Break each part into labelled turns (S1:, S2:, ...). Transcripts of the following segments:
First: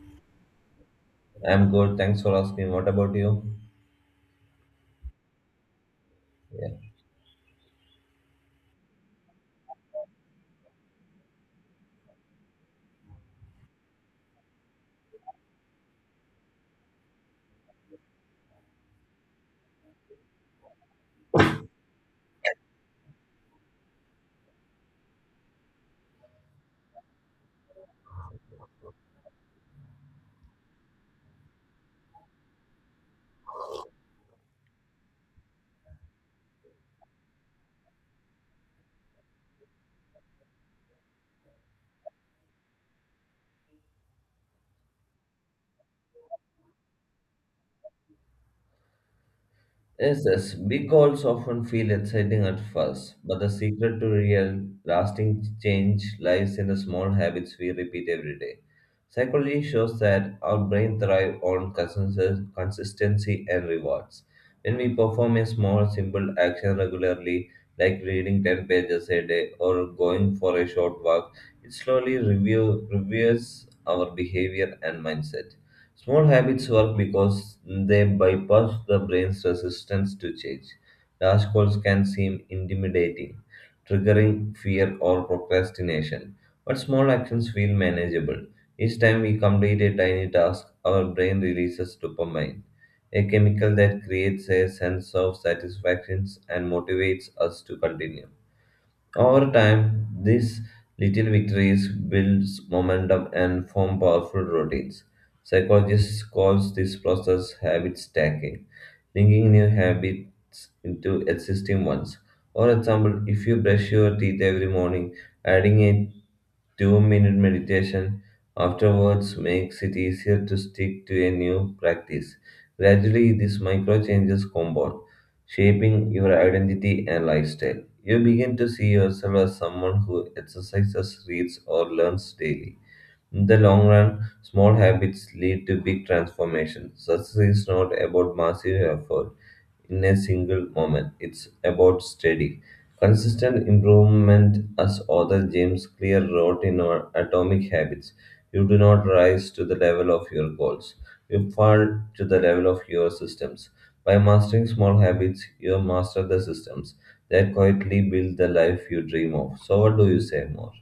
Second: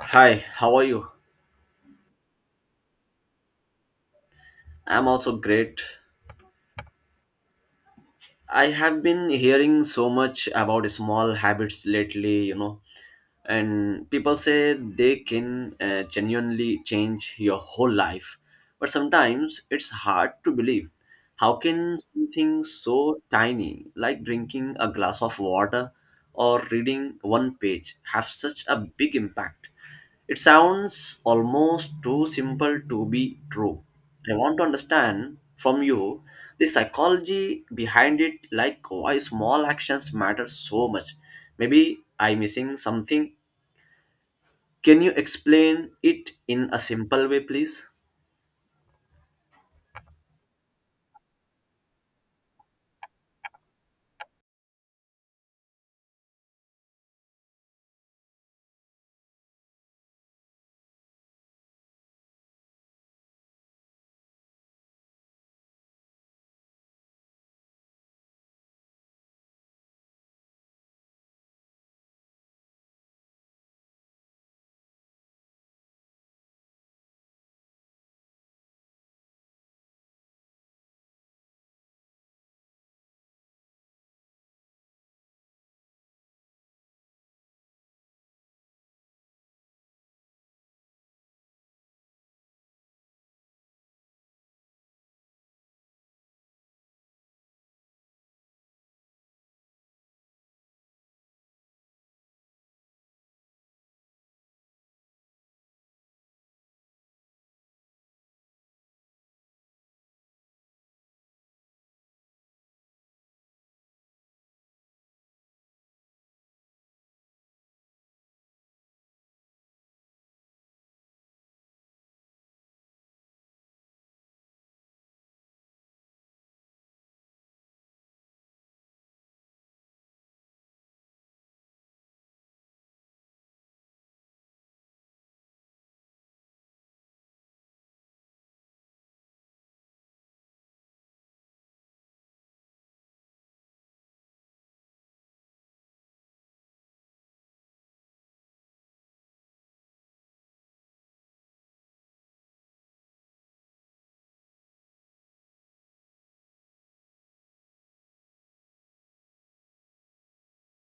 S1: Hi, how are you?
S2: I'm good. Thanks for asking. What about you?
S1: I'm also great.
S2: Yeah.
S1: I have been hearing so much about small habits lately, and people say they can genuinely change your whole life. But sometimes it's hard to believe. How can something so tiny, like drinking a glass of water or reading one page, have such a big impact? It sounds almost too simple to be true. I want to understand from you the psychology behind it, like why small actions matter so much. Maybe I'm missing something. Can you explain it in a simple way, please?
S2: Yes, yes. Big goals often feel exciting at first, but the secret to real, lasting change lies in the small habits we repeat every day. Psychology shows that our brain thrives on consistency and rewards. When we perform a small, simple action regularly, like reading 10 pages a day or going for a short walk, it slowly reviews our behavior and mindset. Small habits work because they bypass the brain's resistance to change. Large goals can seem intimidating, triggering fear or procrastination, but small actions feel manageable. Each time we complete a tiny task, our brain releases dopamine, a chemical that creates a sense of satisfaction and motivates us to continue. Over time, these little victories builds momentum and form powerful routines. Psychologists calls this process habit stacking, linking new habits into existing ones. For example, if you brush your teeth every morning, adding a 2 minute meditation afterwards makes it easier to stick to a new practice. Gradually, these micro changes compound, shaping your identity and lifestyle. You begin to see yourself as someone who exercises, reads, or learns daily in the long run. Small habits lead to big transformations. Success is not about massive effort in a single moment. It's about steady, consistent improvement, as author James Clear wrote in our Atomic Habits. You do not rise to the level of your goals, you fall to the level of your systems. By mastering small habits, you master the systems that quietly build the life you dream of. So, what do you say more?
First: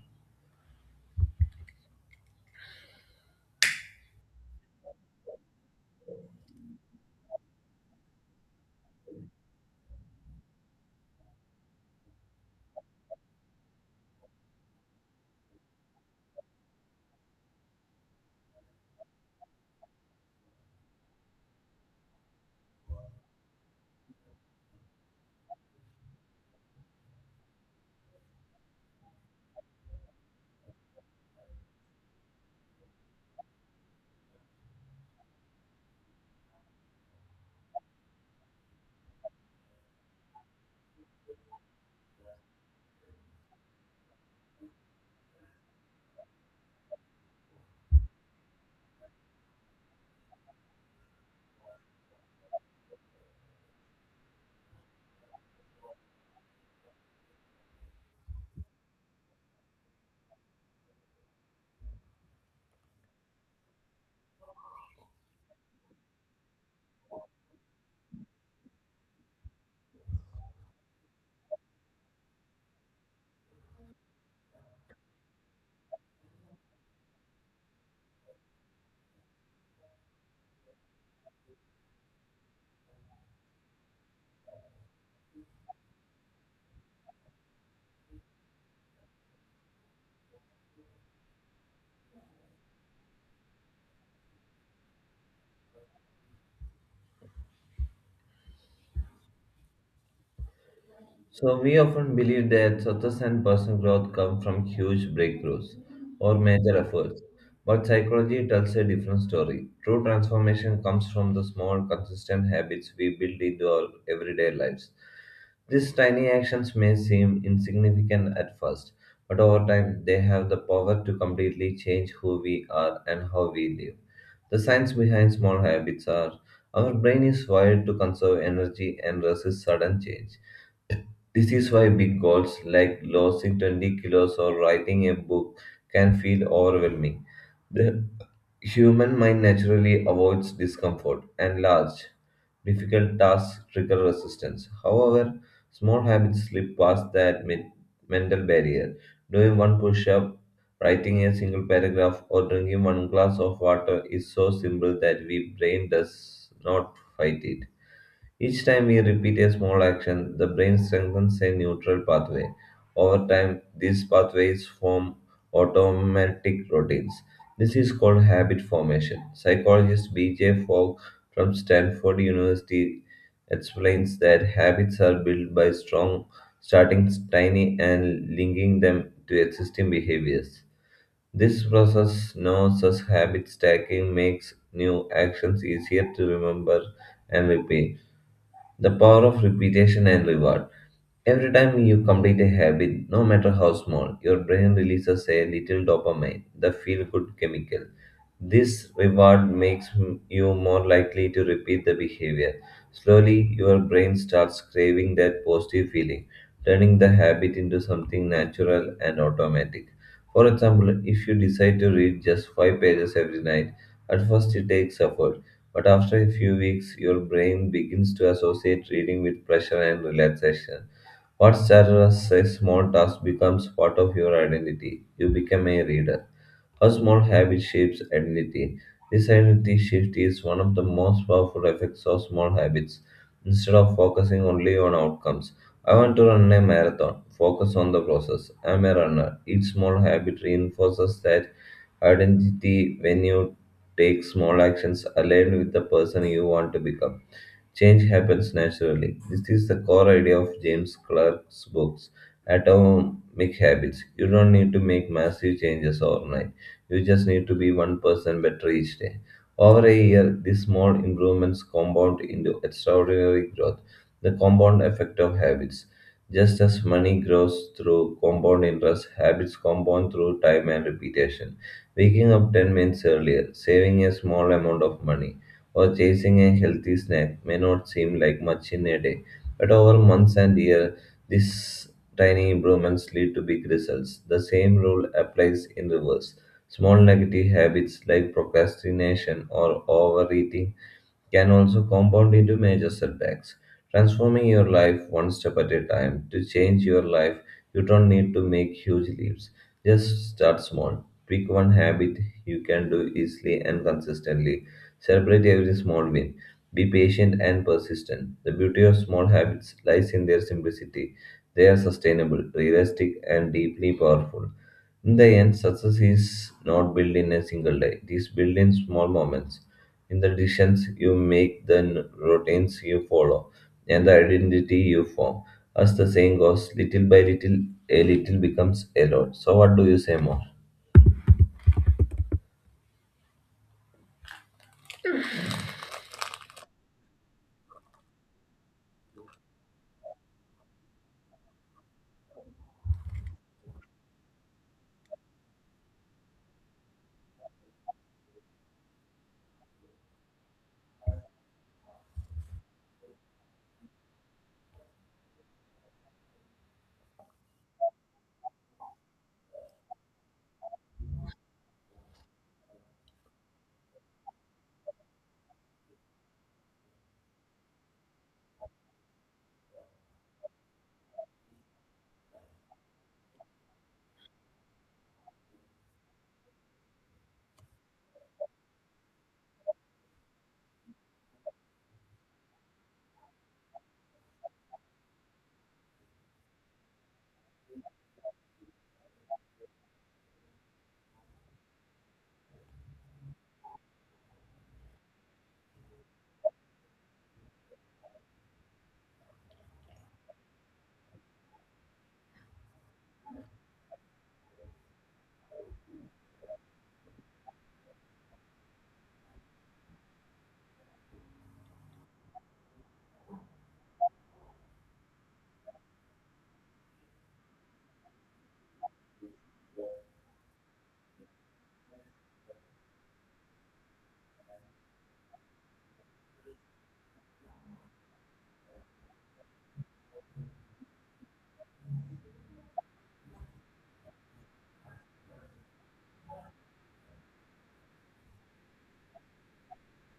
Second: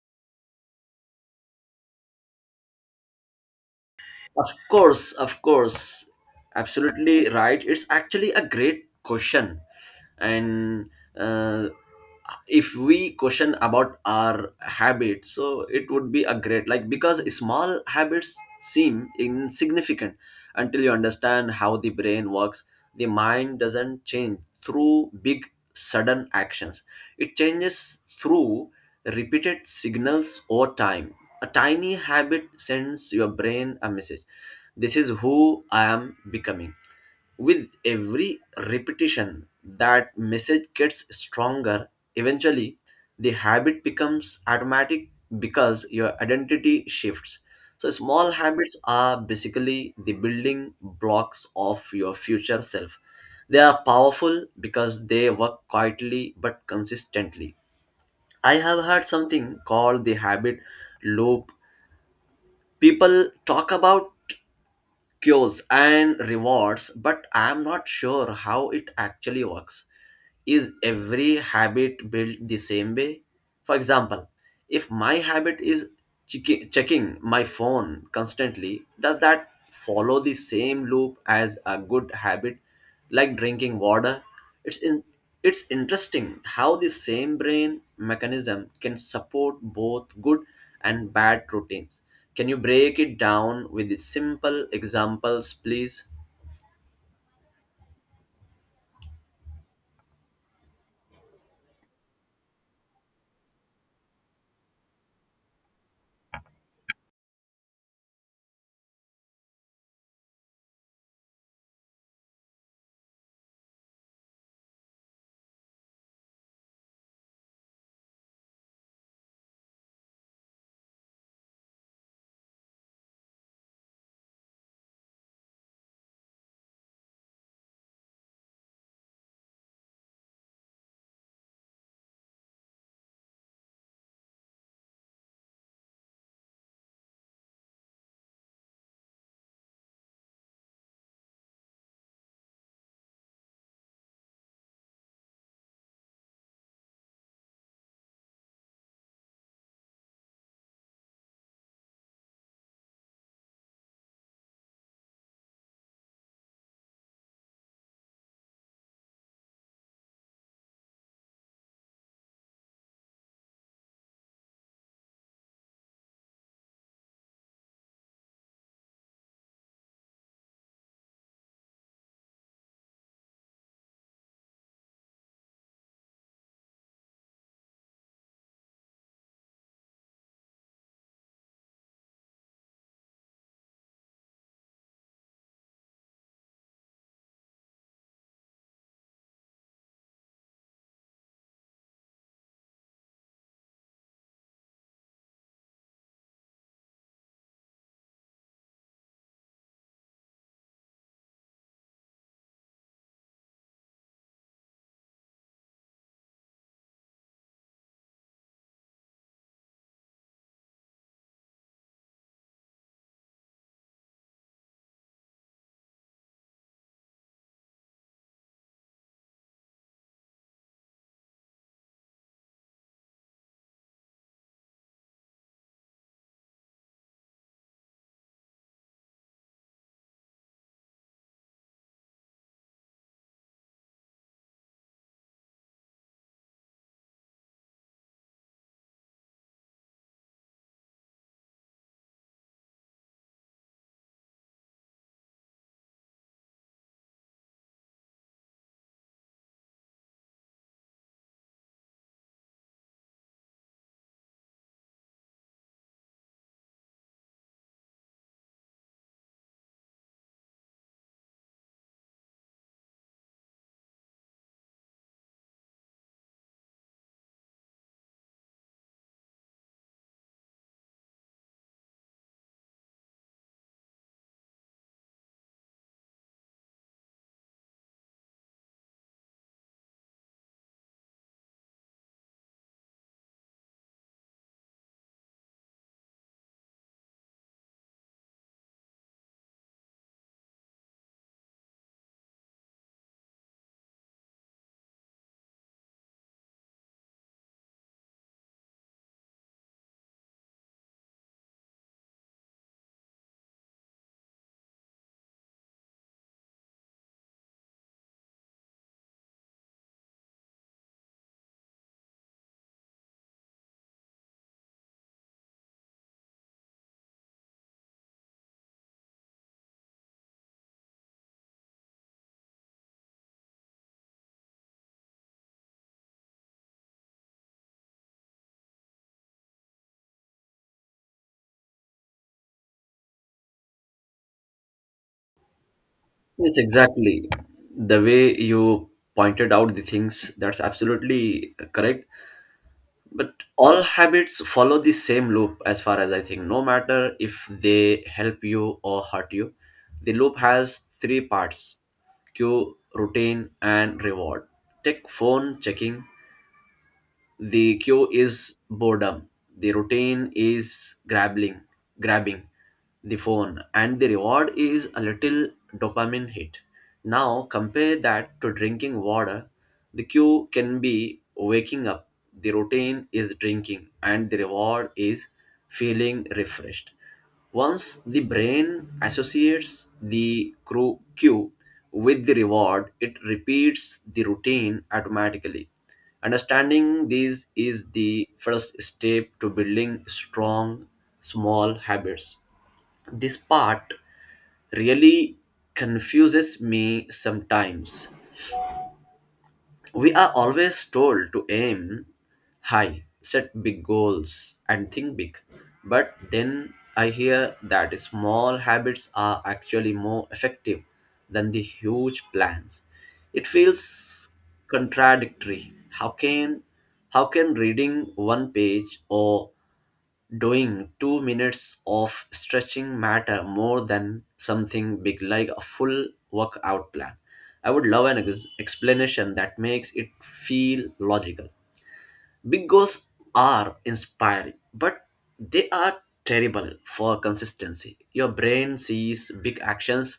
S1: Of course, of course. Absolutely right. It's actually a great question. And uh, if we question about our habits, so it would be a great, like, because small habits seem insignificant until you understand how the brain works. The mind doesn't change through big sudden actions. It changes through repeated signals over time. A tiny habit sends your brain a message: this is who I am becoming. With every repetition, that message gets stronger. Eventually, the habit becomes automatic because your identity shifts. So, small habits are basically the building blocks of your future self. They are powerful because they work quietly but consistently. I have heard something called the habit loop. People talk about cures and rewards, but I'm not sure how it actually works. Is every habit built the same way? For example, if my habit is checking my phone constantly, does that follow the same loop as a good habit like drinking water? It's in, it's interesting how the same brain mechanism can support both good and bad routines. Can you break it down with the simple examples, please?
S2: So we often believe that success and personal growth come from huge breakthroughs or major efforts, but psychology tells a different story. True transformation comes from the small, consistent habits we build into our everyday lives. These tiny actions may seem insignificant at first, but over time they have the power to completely change who we are and how we live. The science behind small habits are our brain is wired to conserve energy and resist sudden change. This is why big goals like losing 20 kilos or writing a book can feel overwhelming. The human mind naturally avoids discomfort, and large, difficult tasks trigger resistance. However, small habits slip past that mental barrier. Doing one push up, writing a single paragraph, or drinking one glass of water is so simple that we brain does not fight it. Each time we repeat a small action, the brain strengthens a neutral pathway. Over time, these pathways form automatic routines. This is called habit formation. Psychologist B.J. Fogg from Stanford University explains that habits are built by strong starting tiny and linking them to existing behaviors. This process, known as habit stacking, makes new actions easier to remember and repeat. The power of repetition and reward. Every time you complete a habit, no matter how small, your brain releases a little dopamine, the feel good chemical. This reward makes you more likely to repeat the behavior. Slowly, your brain starts craving that positive feeling, turning the habit into something natural and automatic. For example, if you decide to read just five pages every night, at first it takes effort, but after a few weeks, your brain begins to associate reading with pleasure and relaxation. What started as a small task becomes part of your identity. You become a reader. How small habit shapes identity. This identity shift is one of the most powerful effects of small habits. Instead of focusing only on outcomes, I want to run a marathon. Focus on the process. I'm a runner. Each small habit reinforces that identity when you take small actions aligned with the person you want to become. Change happens naturally. This is the core idea of James Clerk's books, Atomic Habits. You don't need to make massive changes overnight. You just need to be one person better each day. Over a year, these small improvements compound into extraordinary growth. The compound effect of habits. Just as money grows through compound interest, habits compound through time and repetition. Waking up 10 minutes earlier, saving a small amount of money or chasing a healthy snack may not seem like much in a day, but over months and years, these tiny improvements lead to big results. The same rule applies in reverse. Small negative habits like procrastination or overeating can also compound into major setbacks. Transforming your life one step at a time. To change your life, you don't need to make huge leaps. Just start small. Pick one habit you can do easily and consistently. Celebrate every small win. Be patient and persistent. The beauty of small habits lies in their simplicity. They are sustainable, realistic, and deeply powerful. In the end, success is not built in a single day. It is built in small moments in the decisions you make, the routines you follow, and the identity you form. As the saying goes, little by little, a little becomes a lot. So, what do you say more?
S1: Yes, exactly. The way you pointed out the things, that's absolutely correct. But all habits follow the same loop, as far as I think, no matter if they help you or hurt you. The loop has three parts: cue, routine, and reward. Take phone checking. The cue is boredom. The routine is grabbing the phone, and the reward is a little dopamine hit. Now compare that to drinking water. The cue can be waking up. The routine is drinking, and the reward is feeling refreshed. Once the brain associates the cue with the reward, it repeats the routine automatically. Understanding these is the first step to building strong small habits. This part really confuses me sometimes. We are always told to aim high, set big goals, and think big. But then I hear that small habits are actually more effective than the huge plans. It feels contradictory. How can reading one page or doing 2 minutes of stretching matter more than something big like a full workout plan? I would love an explanation that makes it feel logical. Big goals are inspiring, but they are terrible for consistency. Your brain sees big actions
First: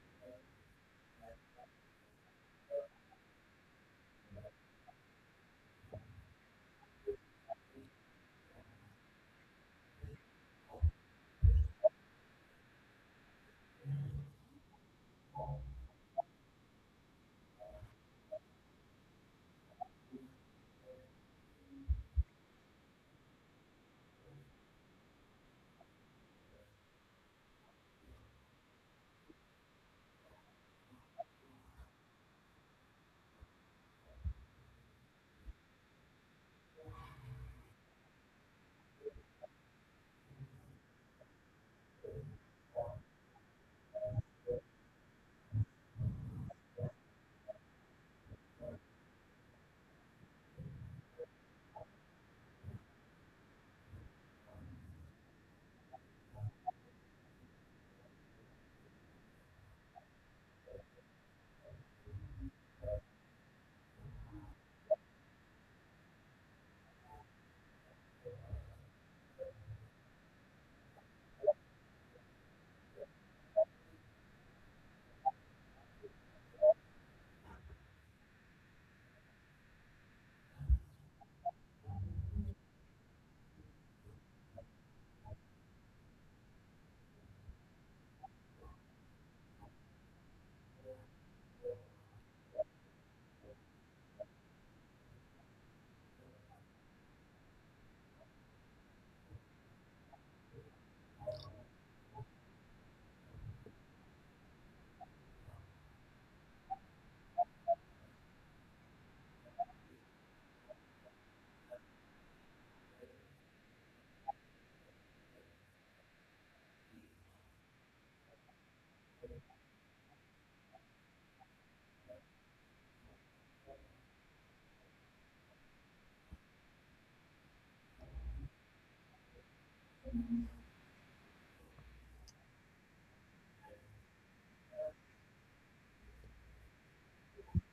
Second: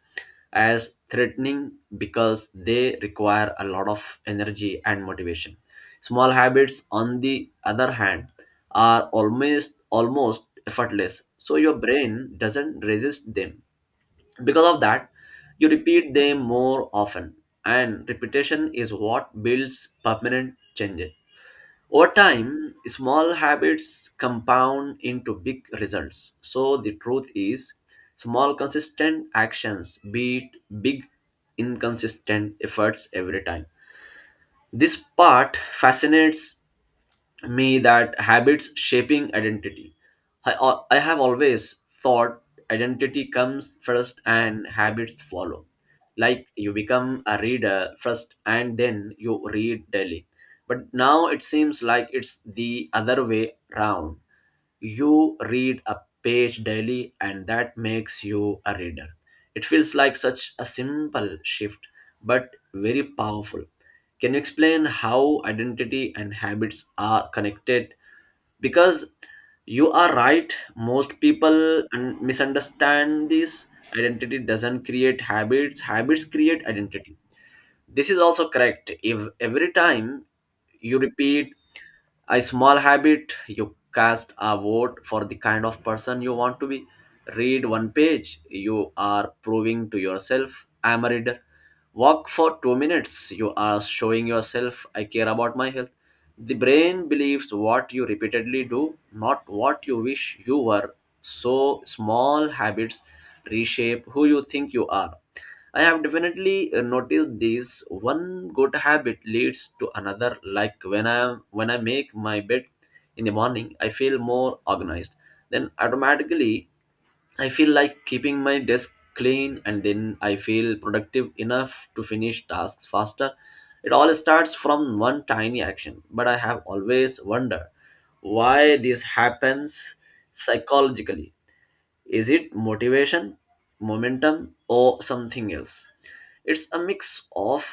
S1: as threatening because they require a lot of energy and motivation. Small habits, on the other hand, are almost effortless, so your brain doesn't resist them. Because of that, you repeat them more often, and repetition is what builds permanent changes. Over time, small habits compound into big results. So the truth is, small consistent actions beat big inconsistent efforts every time. This part fascinates me, that habits shaping identity. I have always thought identity comes first and habits follow. Like, you become a reader first and then you read daily. But now it seems like it's the other way round. You read a page daily and that makes you a reader. It feels like such a simple shift but very powerful. Can you explain how identity and habits are connected? Because you are right, most people misunderstand this. Identity doesn't create habits, habits create identity. This is also correct. If every time you repeat a small habit, you cast a vote for the kind of person you want to be. Read one page, you are proving to yourself I'm a reader. Walk for 2 minutes, you are showing yourself I care about my health. The brain believes what you repeatedly do, not what you wish you were. So small habits reshape who you think you are. I have definitely noticed this. One good habit leads to another. Like, when I make my bed in the morning, I feel more organized. Then automatically I feel like keeping my desk clean, and then I feel productive enough to finish tasks faster. It all starts from one tiny action, but I have always wondered why this happens psychologically. Is it motivation, momentum, or something else? It's a mix of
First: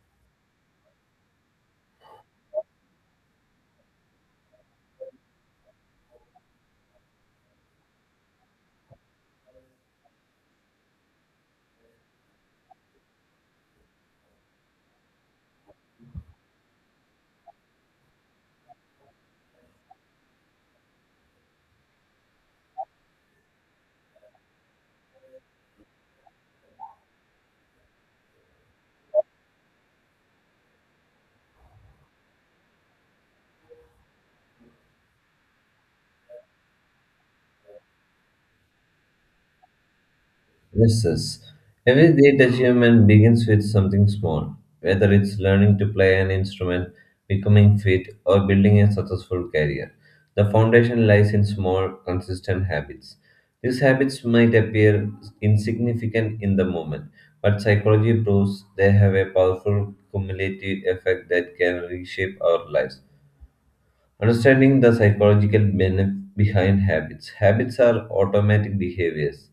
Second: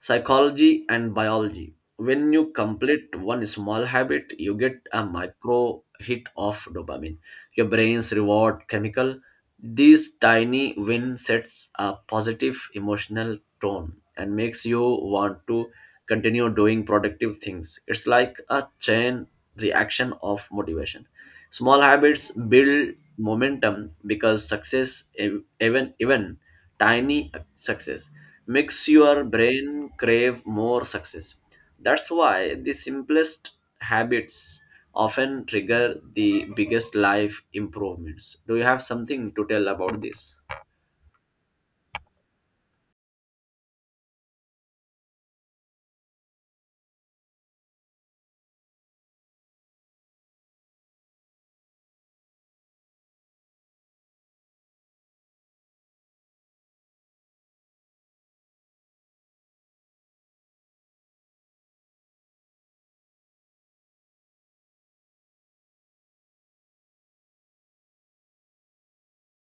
S1: psychology and biology. When you complete one small habit, you get a micro hit of dopamine, your brain's reward chemical. This tiny win sets a positive emotional tone and makes you want to continue doing productive things. It's like a chain reaction of motivation. Small habits build momentum because success, even tiny success, makes your brain crave more success. That's why the simplest habits often trigger the biggest life improvements. Do you have something to tell about this?
S2: Yes. Every great achievement begins with something small, whether it's learning to play an instrument, becoming fit, or building a successful career. The foundation lies in small, consistent habits. These habits might appear insignificant in the moment, but psychology proves they have a powerful cumulative effect that can reshape our lives. Understanding the psychological benefit behind habits. Habits are automatic behaviors,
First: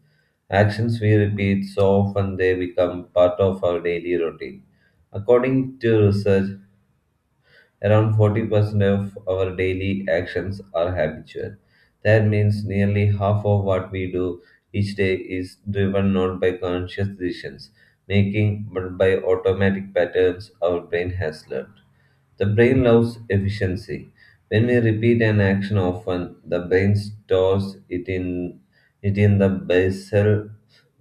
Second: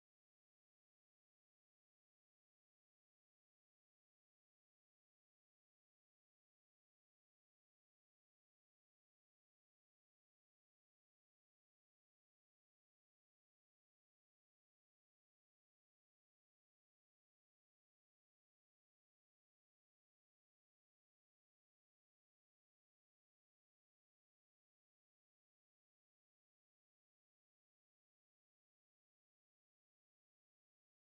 S2: actions we repeat so often they become part of our daily routine. According to research, around 40% of our daily actions are habitual. That means nearly half of what we do each day is driven not by conscious decisions making but by automatic patterns our brain has learned. The brain loves efficiency. When we repeat an action often, the brain stores it in the basal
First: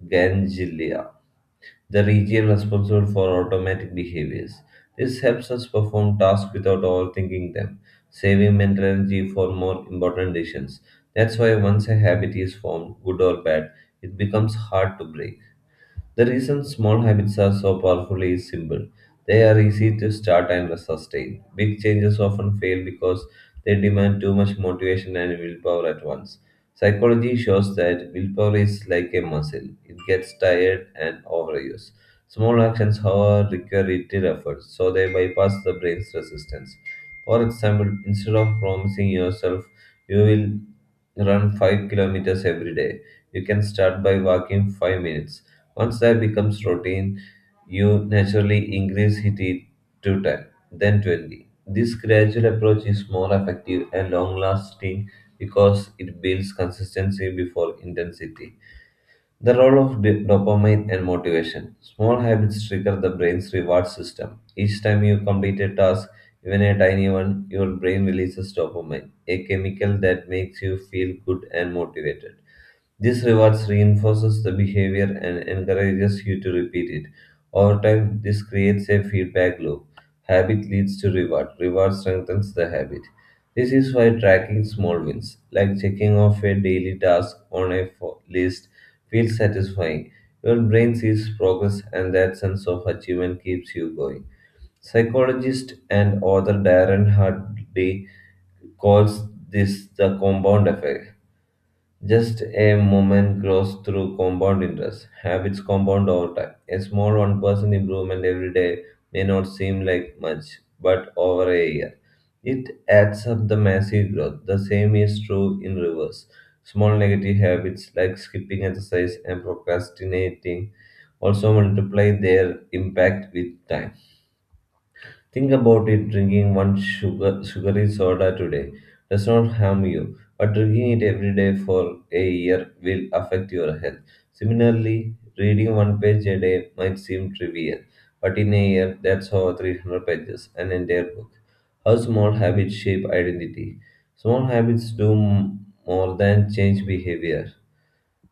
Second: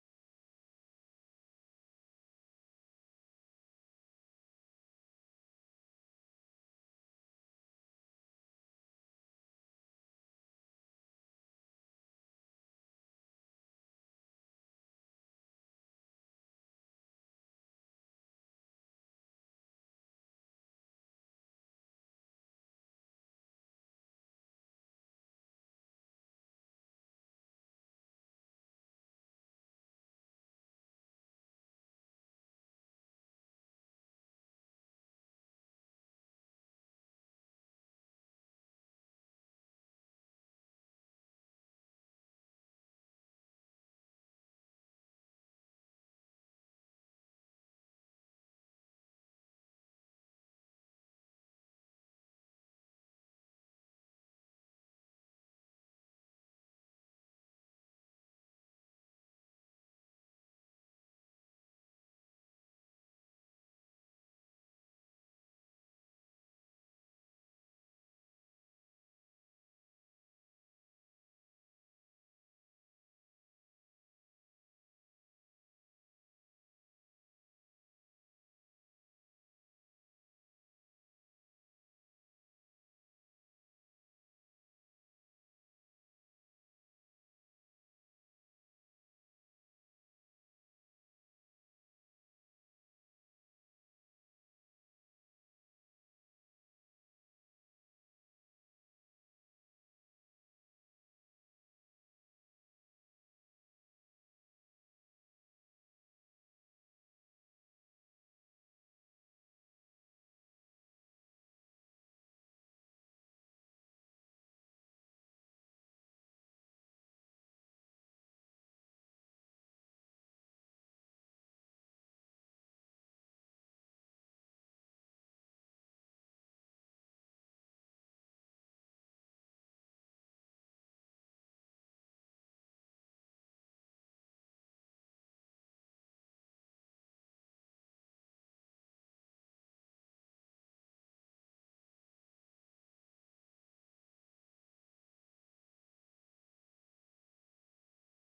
S2: ganglia, the region responsible for automatic behaviors. This helps us perform tasks without overthinking them, saving mental energy for more important decisions. That's why once a habit is formed, good or bad, it becomes hard to break. The reason small habits are so powerful is simple. They are easy to start and sustain. Big changes often fail because they demand too much motivation and willpower at once. Psychology shows that willpower is like a muscle, it gets tired and overused. Small actions, however, require little effort, so they bypass the brain's resistance. For example, instead of promising yourself you will run 5 kilometers every day, you can start by walking 5 minutes. Once that becomes routine, you naturally increase it to 10, then 20. This gradual approach is more effective and long lasting because it builds consistency before intensity. The role of dopamine and motivation. Small habits trigger the brain's reward system. Each time you complete a task, even a tiny one, your brain releases dopamine, a chemical that makes you feel good and motivated. This rewards reinforces the behavior and encourages you to repeat it. Over time, this creates a feedback loop. Habit leads to reward. Reward strengthens the habit. This is why tracking small wins, like checking off a daily task on a list, feels satisfying. Your brain sees progress, and that sense of achievement keeps you going. Psychologist and author Darren Hardy calls this the compound effect. Just a moment grows through compound interest. Habits compound over time. A small 1% improvement every day may not seem like much, but over a year, it adds up the massive growth. The same is true in reverse. Small negative habits like skipping exercise and procrastinating also multiply their impact with time. Think about it drinking one sugary soda today does not harm you, but drinking it every day for a year will affect your health. Similarly, reading one page a day might seem trivial, but in a year, that's over 300 pages, an entire book. How small habits shape identity. Small habits do more than change behavior.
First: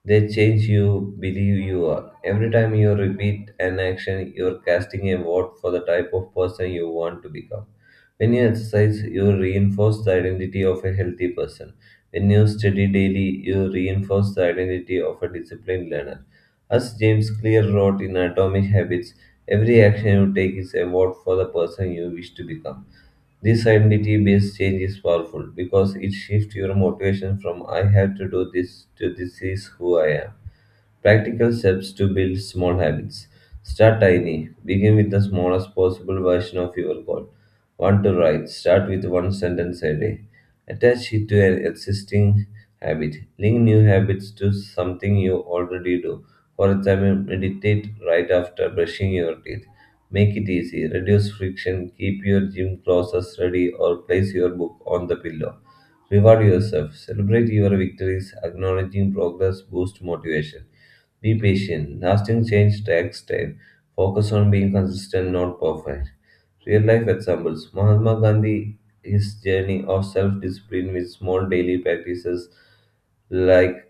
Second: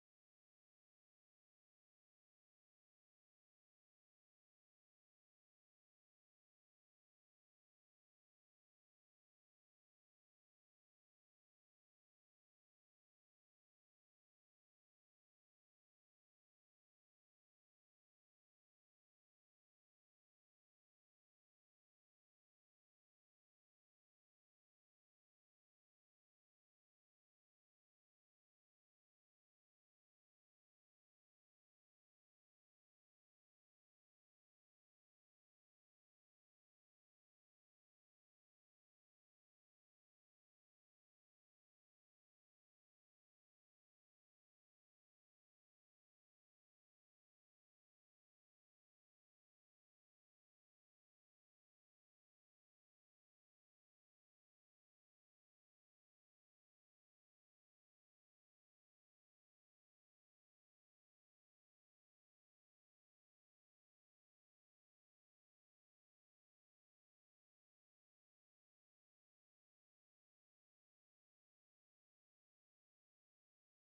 S2: They change you, believe you are. Every time you repeat an action, you're casting a vote for the type of person you want to become. When you exercise, you reinforce the identity of a healthy person. When you study daily, you reinforce the identity of a disciplined learner. As James Clear wrote in Atomic Habits, every action you take is a vote for the person you wish to become. This identity based change is powerful because it shifts your motivation from I have to do this to this is who I am. Practical steps to build small habits. Start tiny. Begin with the smallest possible version of your goal. Want to write? Start with one sentence a day. Attach it to an existing habit. Link new habits to something you already do. For example, meditate right after brushing your teeth. Make it easy. Reduce friction. Keep your gym clothes ready or place your book on the pillow. Reward yourself. Celebrate your victories. Acknowledging progress boosts motivation. Be patient. Lasting change takes time. Focus on being consistent, not perfect. Real life examples Mahatma Gandhi, his journey of self discipline with small daily practices like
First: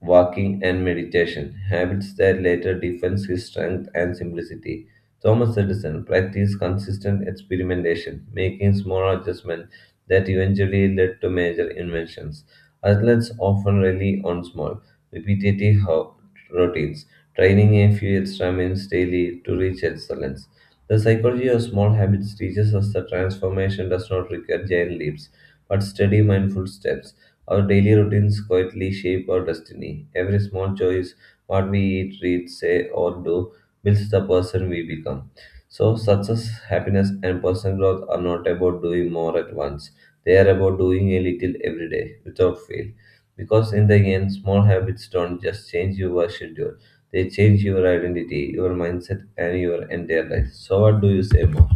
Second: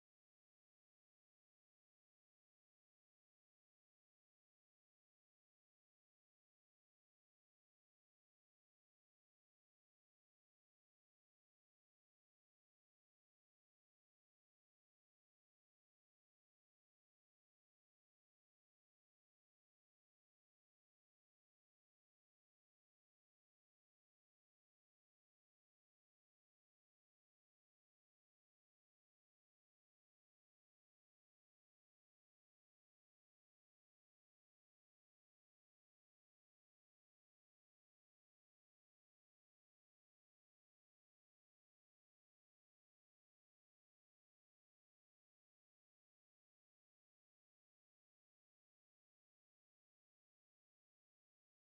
S2: walking, and meditation, habits that later defined his strength and simplicity. Thomas Edison practiced consistent experimentation, making small adjustments that eventually led to major inventions. Athletes often rely on small, repetitive ho- routines, training a few extra minutes daily to reach excellence. The psychology of small habits teaches us that transformation does not require giant leaps, but steady, mindful steps. Our daily routines quietly shape our destiny. Every small choice, what we eat, read, say, or do, builds the person we become. So, success, happiness, and personal growth are not about doing more at once. They are about doing a little every day without fail. Because, in the end, small habits don't just change your schedule, they change your identity, your mindset, and your entire life. So, what do you say more?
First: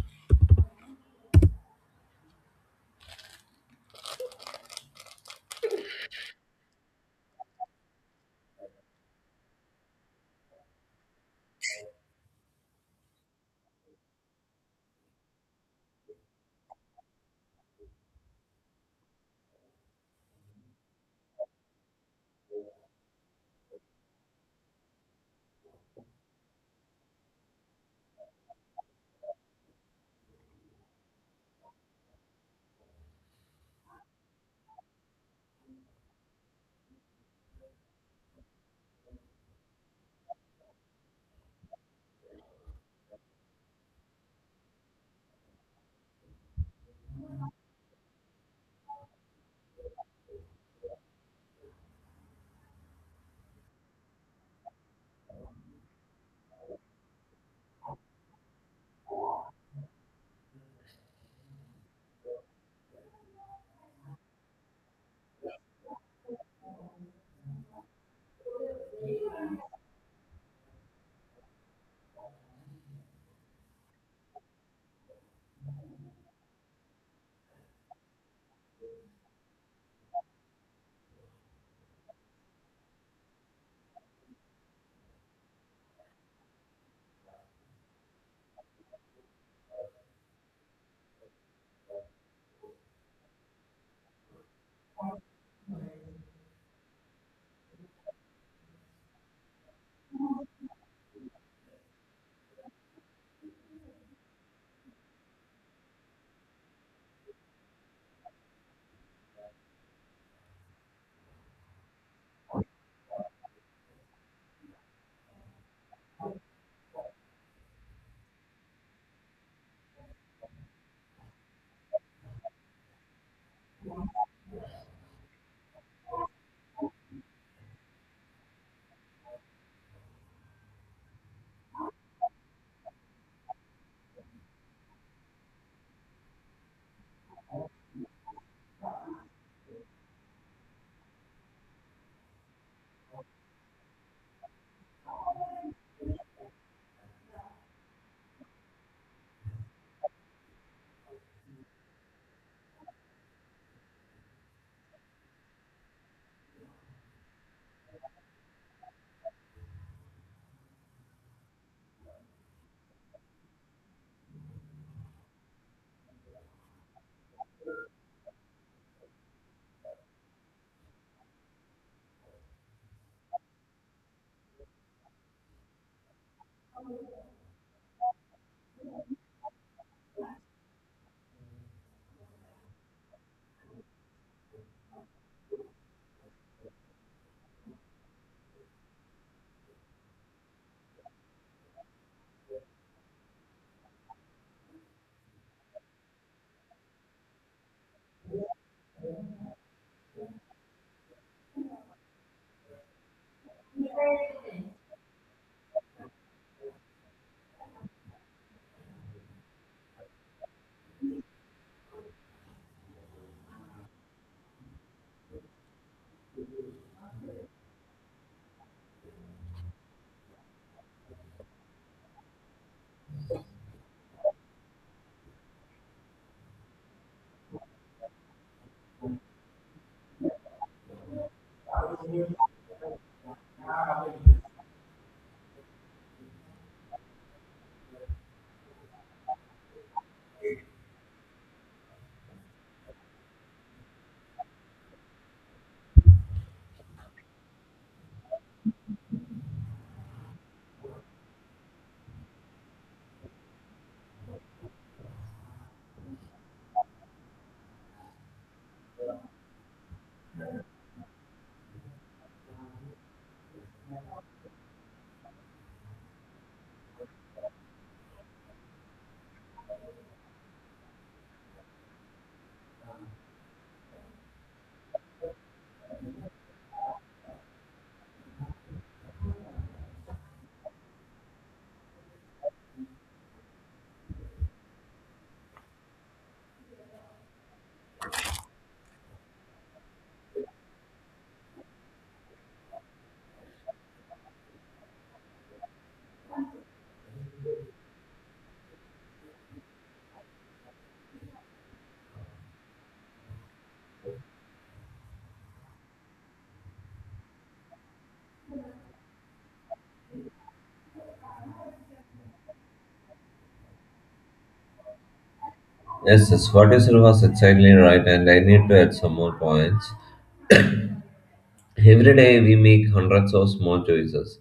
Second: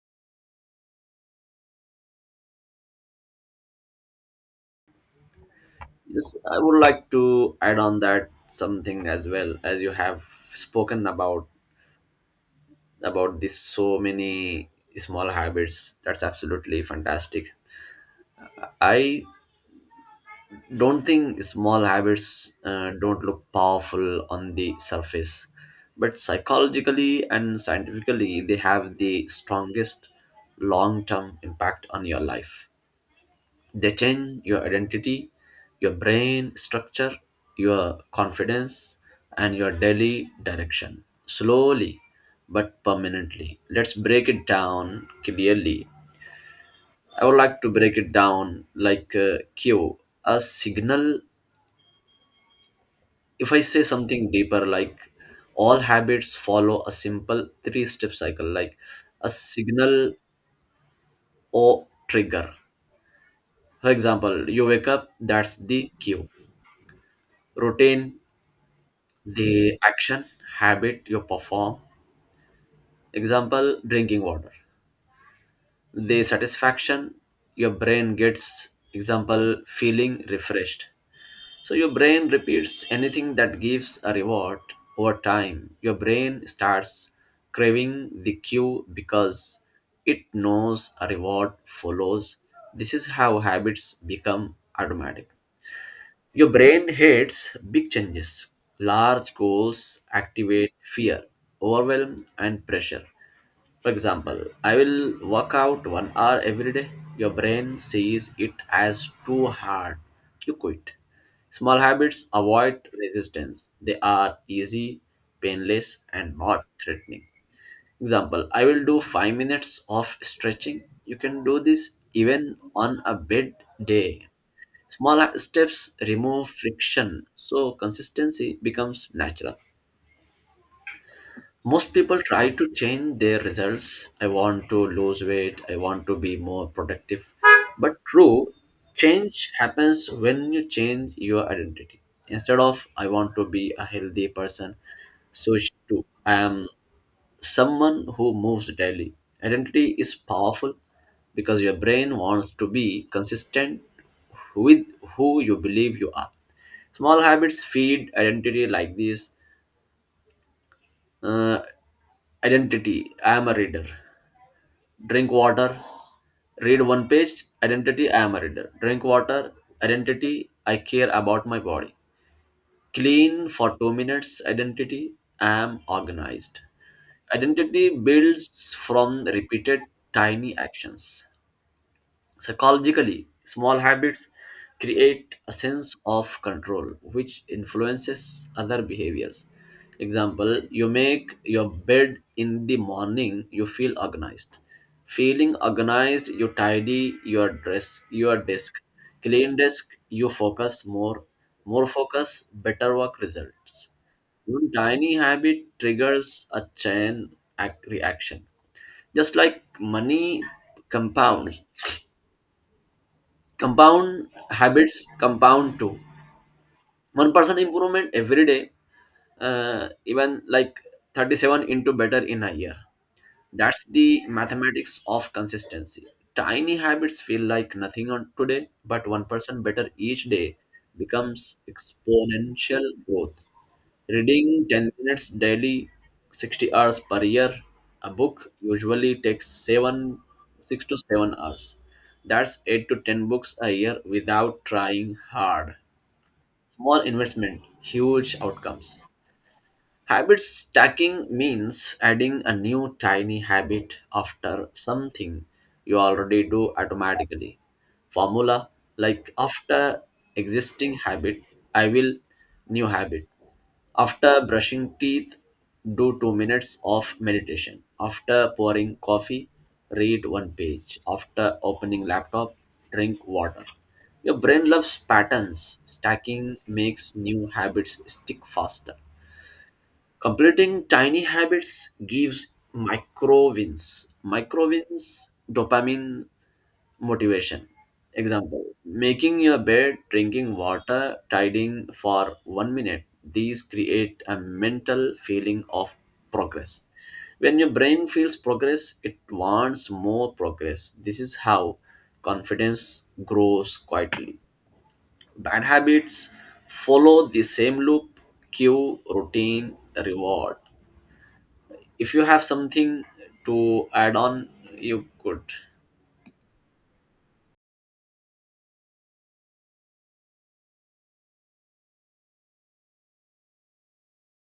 S1: Yes, I would like to add on that something as well. As you have spoken about this so many small habits, that's absolutely fantastic. I don't think small habits, don't look powerful on the surface, but psychologically and scientifically they have the strongest long-term impact on your life. They change your identity, your brain structure, your confidence, and your daily direction. Slowly but permanently. Let's break it down clearly. I would like to break it down like, Q. A signal. If I say something deeper, like, all habits follow a simple three step cycle, like a signal or trigger. For example, you wake up, that's the cue. Routine, the action habit you perform, example drinking water. The satisfaction your brain gets, example feeling refreshed. So your brain repeats anything that gives a reward. Over time your brain starts craving the cue because it knows a reward follows. This is how habits become automatic. Your brain hates big changes. Large goals activate fear, overwhelm, and pressure. For example, I will work out 1 hour every day. Your brain sees it as too hard. You quit. Small habits avoid resistance. They are easy, painless, and not threatening. Example, I will do 5 minutes of stretching. You can do this even on a bad day. Small steps remove friction, so consistency becomes natural. Most people try to change their results. I want to lose weight, I want to be more productive. But true, change happens when you change your identity. Instead of I want to be a healthy person, switch to I am someone who moves daily. Identity is powerful because your brain wants to be consistent with who you believe you are. Small habits feed identity like this. Uh, Identity, I am a reader. Drink water, read one page. Identity, I am a reader. Drink water, identity, I care about my body. Clean for 2 minutes, identity, I am organized. Identity builds from repeated tiny actions. Psychologically, small habits create a sense of control which influences other behaviors. Example, you make your bed in the morning, you feel organized. Feeling organized, you tidy your dress, your desk. Clean desk, you focus more. More focus, better work results. One tiny habit triggers a chain reaction. Just like money compounds, compound habits compound too. 1% improvement every day, even like 37 into better in a year. That's the mathematics of consistency. Tiny habits feel like nothing on today, but 1% better each day becomes exponential growth. Reading 10 minutes daily, 60 hours per year, a book usually takes 7 6 to 7 hours. That's 8 to 10 books a year without trying hard. Small investment, huge outcomes. Habit stacking means adding a new tiny habit after something you already do automatically. Formula, like, after existing habit, I will new habit. After brushing teeth, do 2 minutes of meditation. After pouring coffee, read one page. After opening laptop, drink water. Your brain loves patterns. Stacking makes new habits stick faster. Completing tiny habits gives micro wins. Micro wins, dopamine, motivation. Example, making your bed, drinking water, tidying for 1 minute. These create a mental feeling of progress. When your brain feels progress, it wants more progress. This is how confidence grows quietly. Bad habits follow the same loop: cue, routine, reward. If you have something to add on, you could.
S2: Yes, yes, what you said was exactly right, and I need to add some more points. Every day we make hundreds of small choices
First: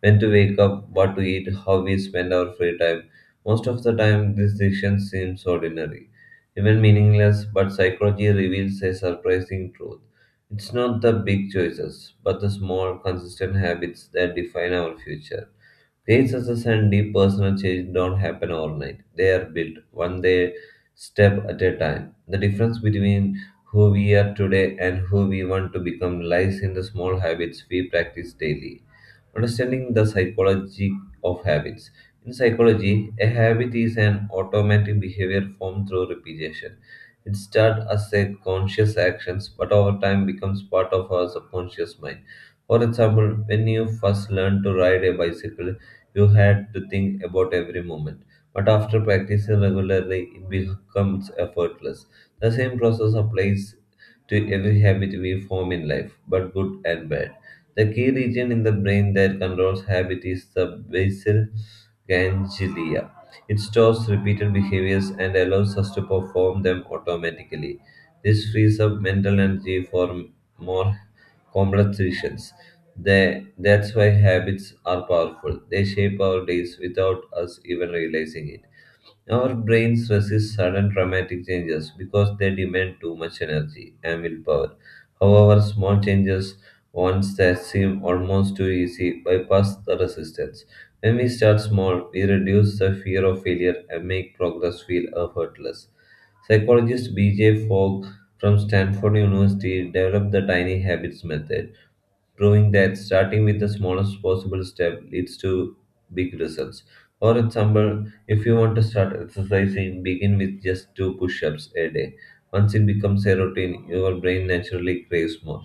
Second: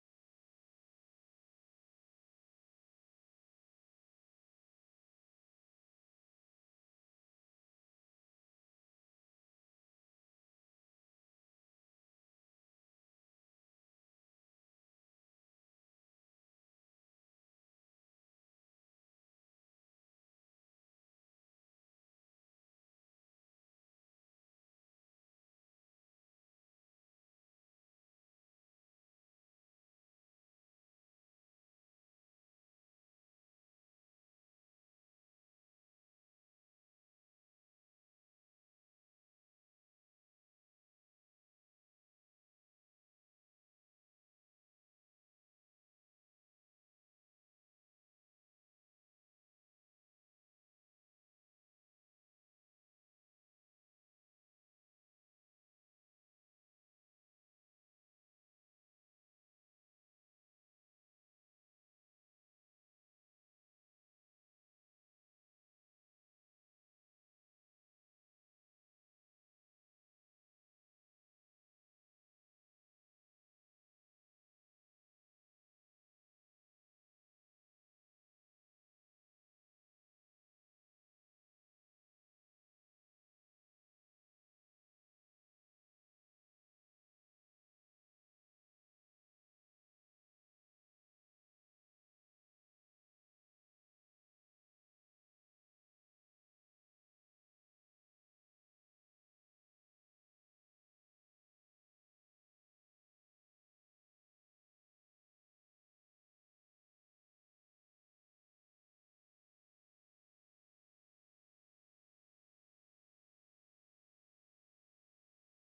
S2: when to wake up, what to eat, how we spend our free time. Most of the time, these decisions seem ordinary, even meaningless, but psychology reveals a surprising truth. It's not the big choices, but the small, consistent habits that define our future. Great success and deep personal change don't happen overnight. They are built one day, step at a time. The difference between who we are today and who we want to become lies in the small habits we practice daily. Understanding the psychology of habits. In psychology, a habit is an automatic behavior formed through repetition. It starts as a conscious actions, but over time becomes part of our subconscious mind. For example, when you first learned to ride a bicycle, you had to think about every moment. But after practicing regularly, it becomes effortless. The same process applies to every habit we form in life, but good and bad. The key region in the brain that controls habit is the basal ganglia. It stores repeated behaviors and allows us to perform them automatically. This frees up mental energy for more complex decisions. That's why habits are powerful. They shape our days without us even realizing it. Our brains resist sudden dramatic changes because they demand too much energy and willpower. However, small changes, ones that seem almost too easy, bypass the resistance. When we start small, we reduce the fear of failure and make progress feel effortless. Psychologist B.J. Fogg from Stanford University developed the tiny habits method, proving that starting with the smallest possible step leads to big results. For example, if you want to start exercising, begin with just two push ups a day. Once it becomes a routine, your brain naturally craves more.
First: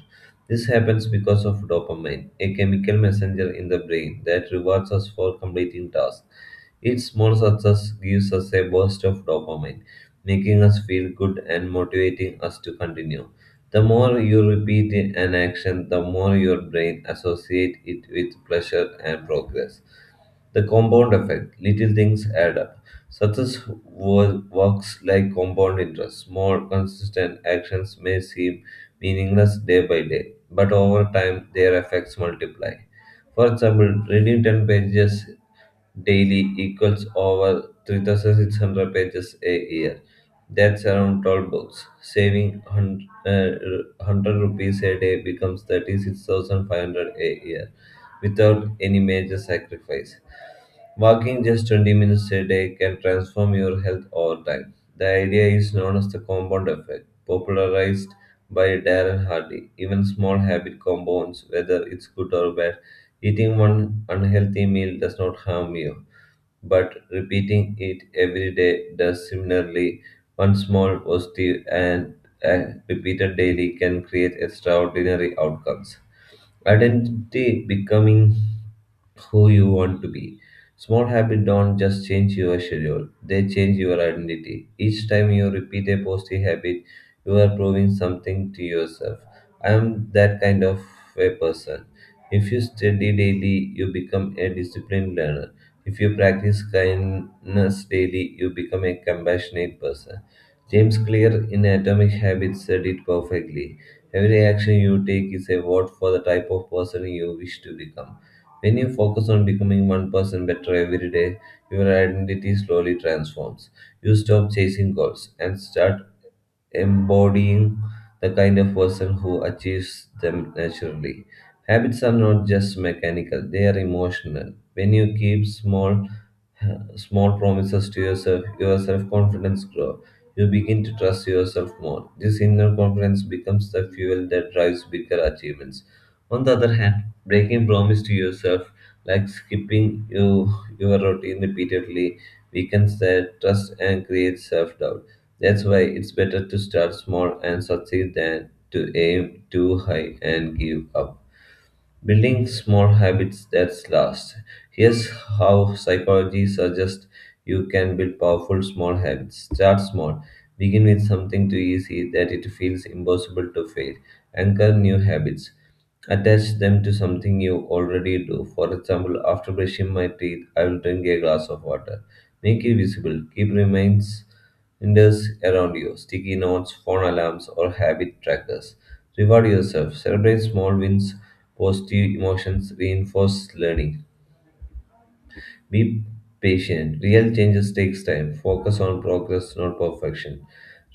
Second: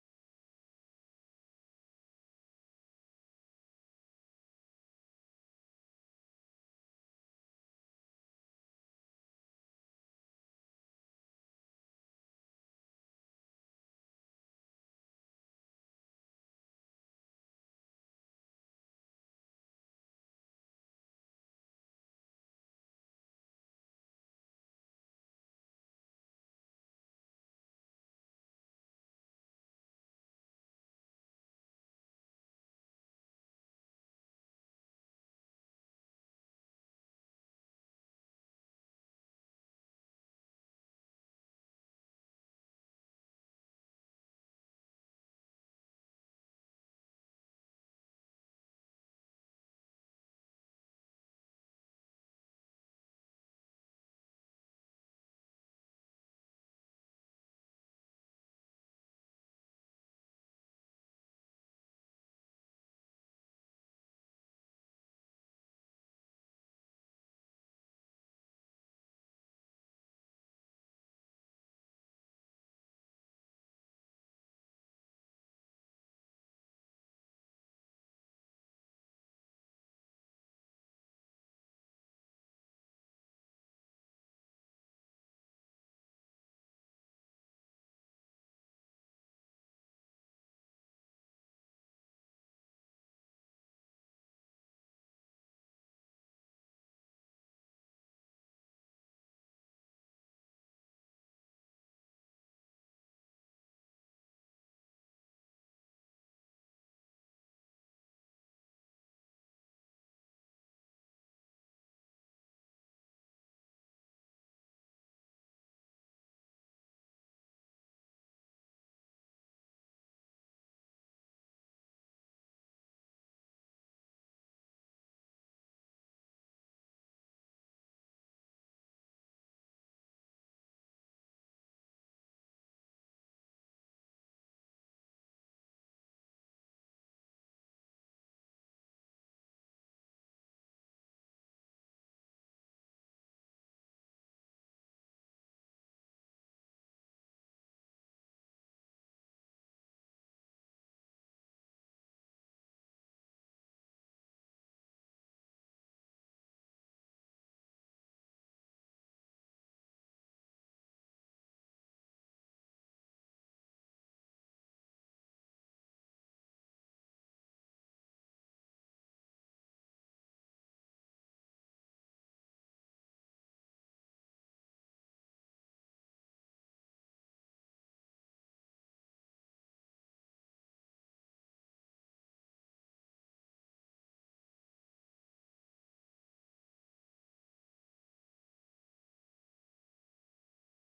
S2: This happens because of dopamine, a chemical messenger in the brain that rewards us for completing tasks. Each small success gives us a burst of dopamine, making us feel good and motivating us to continue. The more you repeat an action, the more your brain associates it with pleasure and progress. The compound effect little things add up. Success works like compound interest. Small, consistent actions may seem meaningless day by day, but over time their effects multiply. For example, reading 10 pages daily equals over 3,600 pages a year. That's around 12 books. Saving 100 rupees a day becomes 36,500 a year without any major sacrifice. Walking just 20 minutes a day can transform your health over time. The idea is known as the compound effect, popularized by Darren Hardy. Even small habit compounds, whether it's good or bad, eating one unhealthy meal does not harm you, but repeating it every day does similarly. One small positive and uh, repeated daily can create extraordinary outcomes. Identity becoming who you want to be. Small habits don't just change your schedule, they change your identity. Each time you repeat a positive habit, you are proving something to yourself. I am that kind of a person. If you study daily, you become a disciplined learner. If you practice kindness daily, you become a compassionate person. James Clear in Atomic Habits said it perfectly. Every action you take is a vote for the type of person you wish to become. When you focus on becoming one person better every day, your identity slowly transforms. You stop chasing goals and start embodying the kind of person who achieves them naturally. Habits are not just mechanical, they are emotional. When you keep small promises to yourself, your self-confidence grows. You begin to trust yourself more. This inner confidence becomes the fuel that drives bigger achievements. On the other hand, breaking promise to yourself, like skipping your routine repeatedly, weakens that trust and creates self-doubt. That's why it's better to start small and succeed than to aim too high and give up. Building small habits that last. Here's how psychology suggests you can build powerful small habits. Start small. Begin with something too easy that it feels impossible to fail. Anchor new habits. Attach them to something you already do. For example, after brushing my teeth, I will drink a glass of water. Make it visible. Keep remains reminders around you, sticky notes, phone alarms, or habit trackers. Reward yourself. Celebrate small wins. Positive emotions reinforce learning. Be patient. Real changes takes time. Focus on progress, not perfection.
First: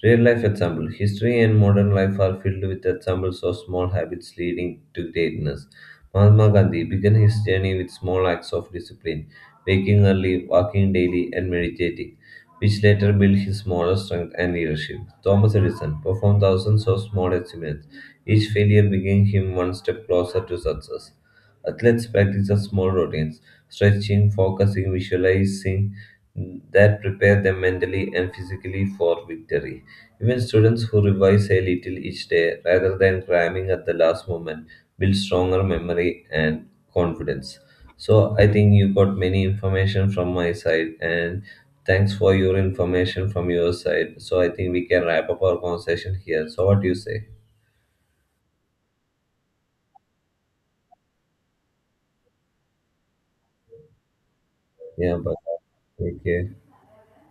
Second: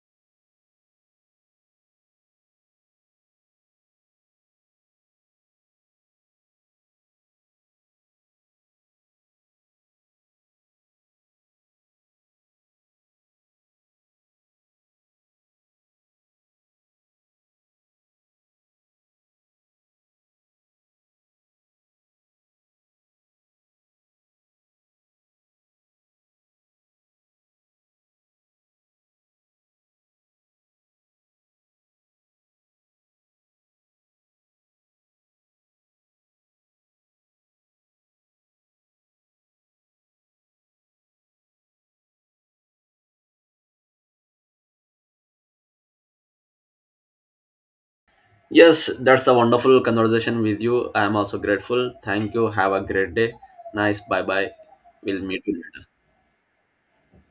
S2: Real life example. History and modern life are filled with examples of small habits leading to greatness. Mahatma Gandhi began his journey with small acts of discipline, waking early, walking daily, and meditating, which later built his moral strength and leadership. Thomas Edison performed thousands of small experiments. Each failure bringing him one step closer to success. Athletes practice the small routines, stretching, focusing, visualizing that prepare them mentally and physically for victory. Even students who revise a little each day rather than cramming at the last moment build stronger memory and confidence. So I think you got many information from my side and thanks for your information from your side. So I think we can wrap up our conversation here. So what do you say?
S1: Yes, that's a wonderful conversation with you. I am also grateful. Thank you, have a great day. Nice, bye bye.
S2: Yeah,
S1: We'll
S2: but
S1: meet you later.
S2: take care.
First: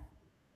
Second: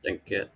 S1: Thank you.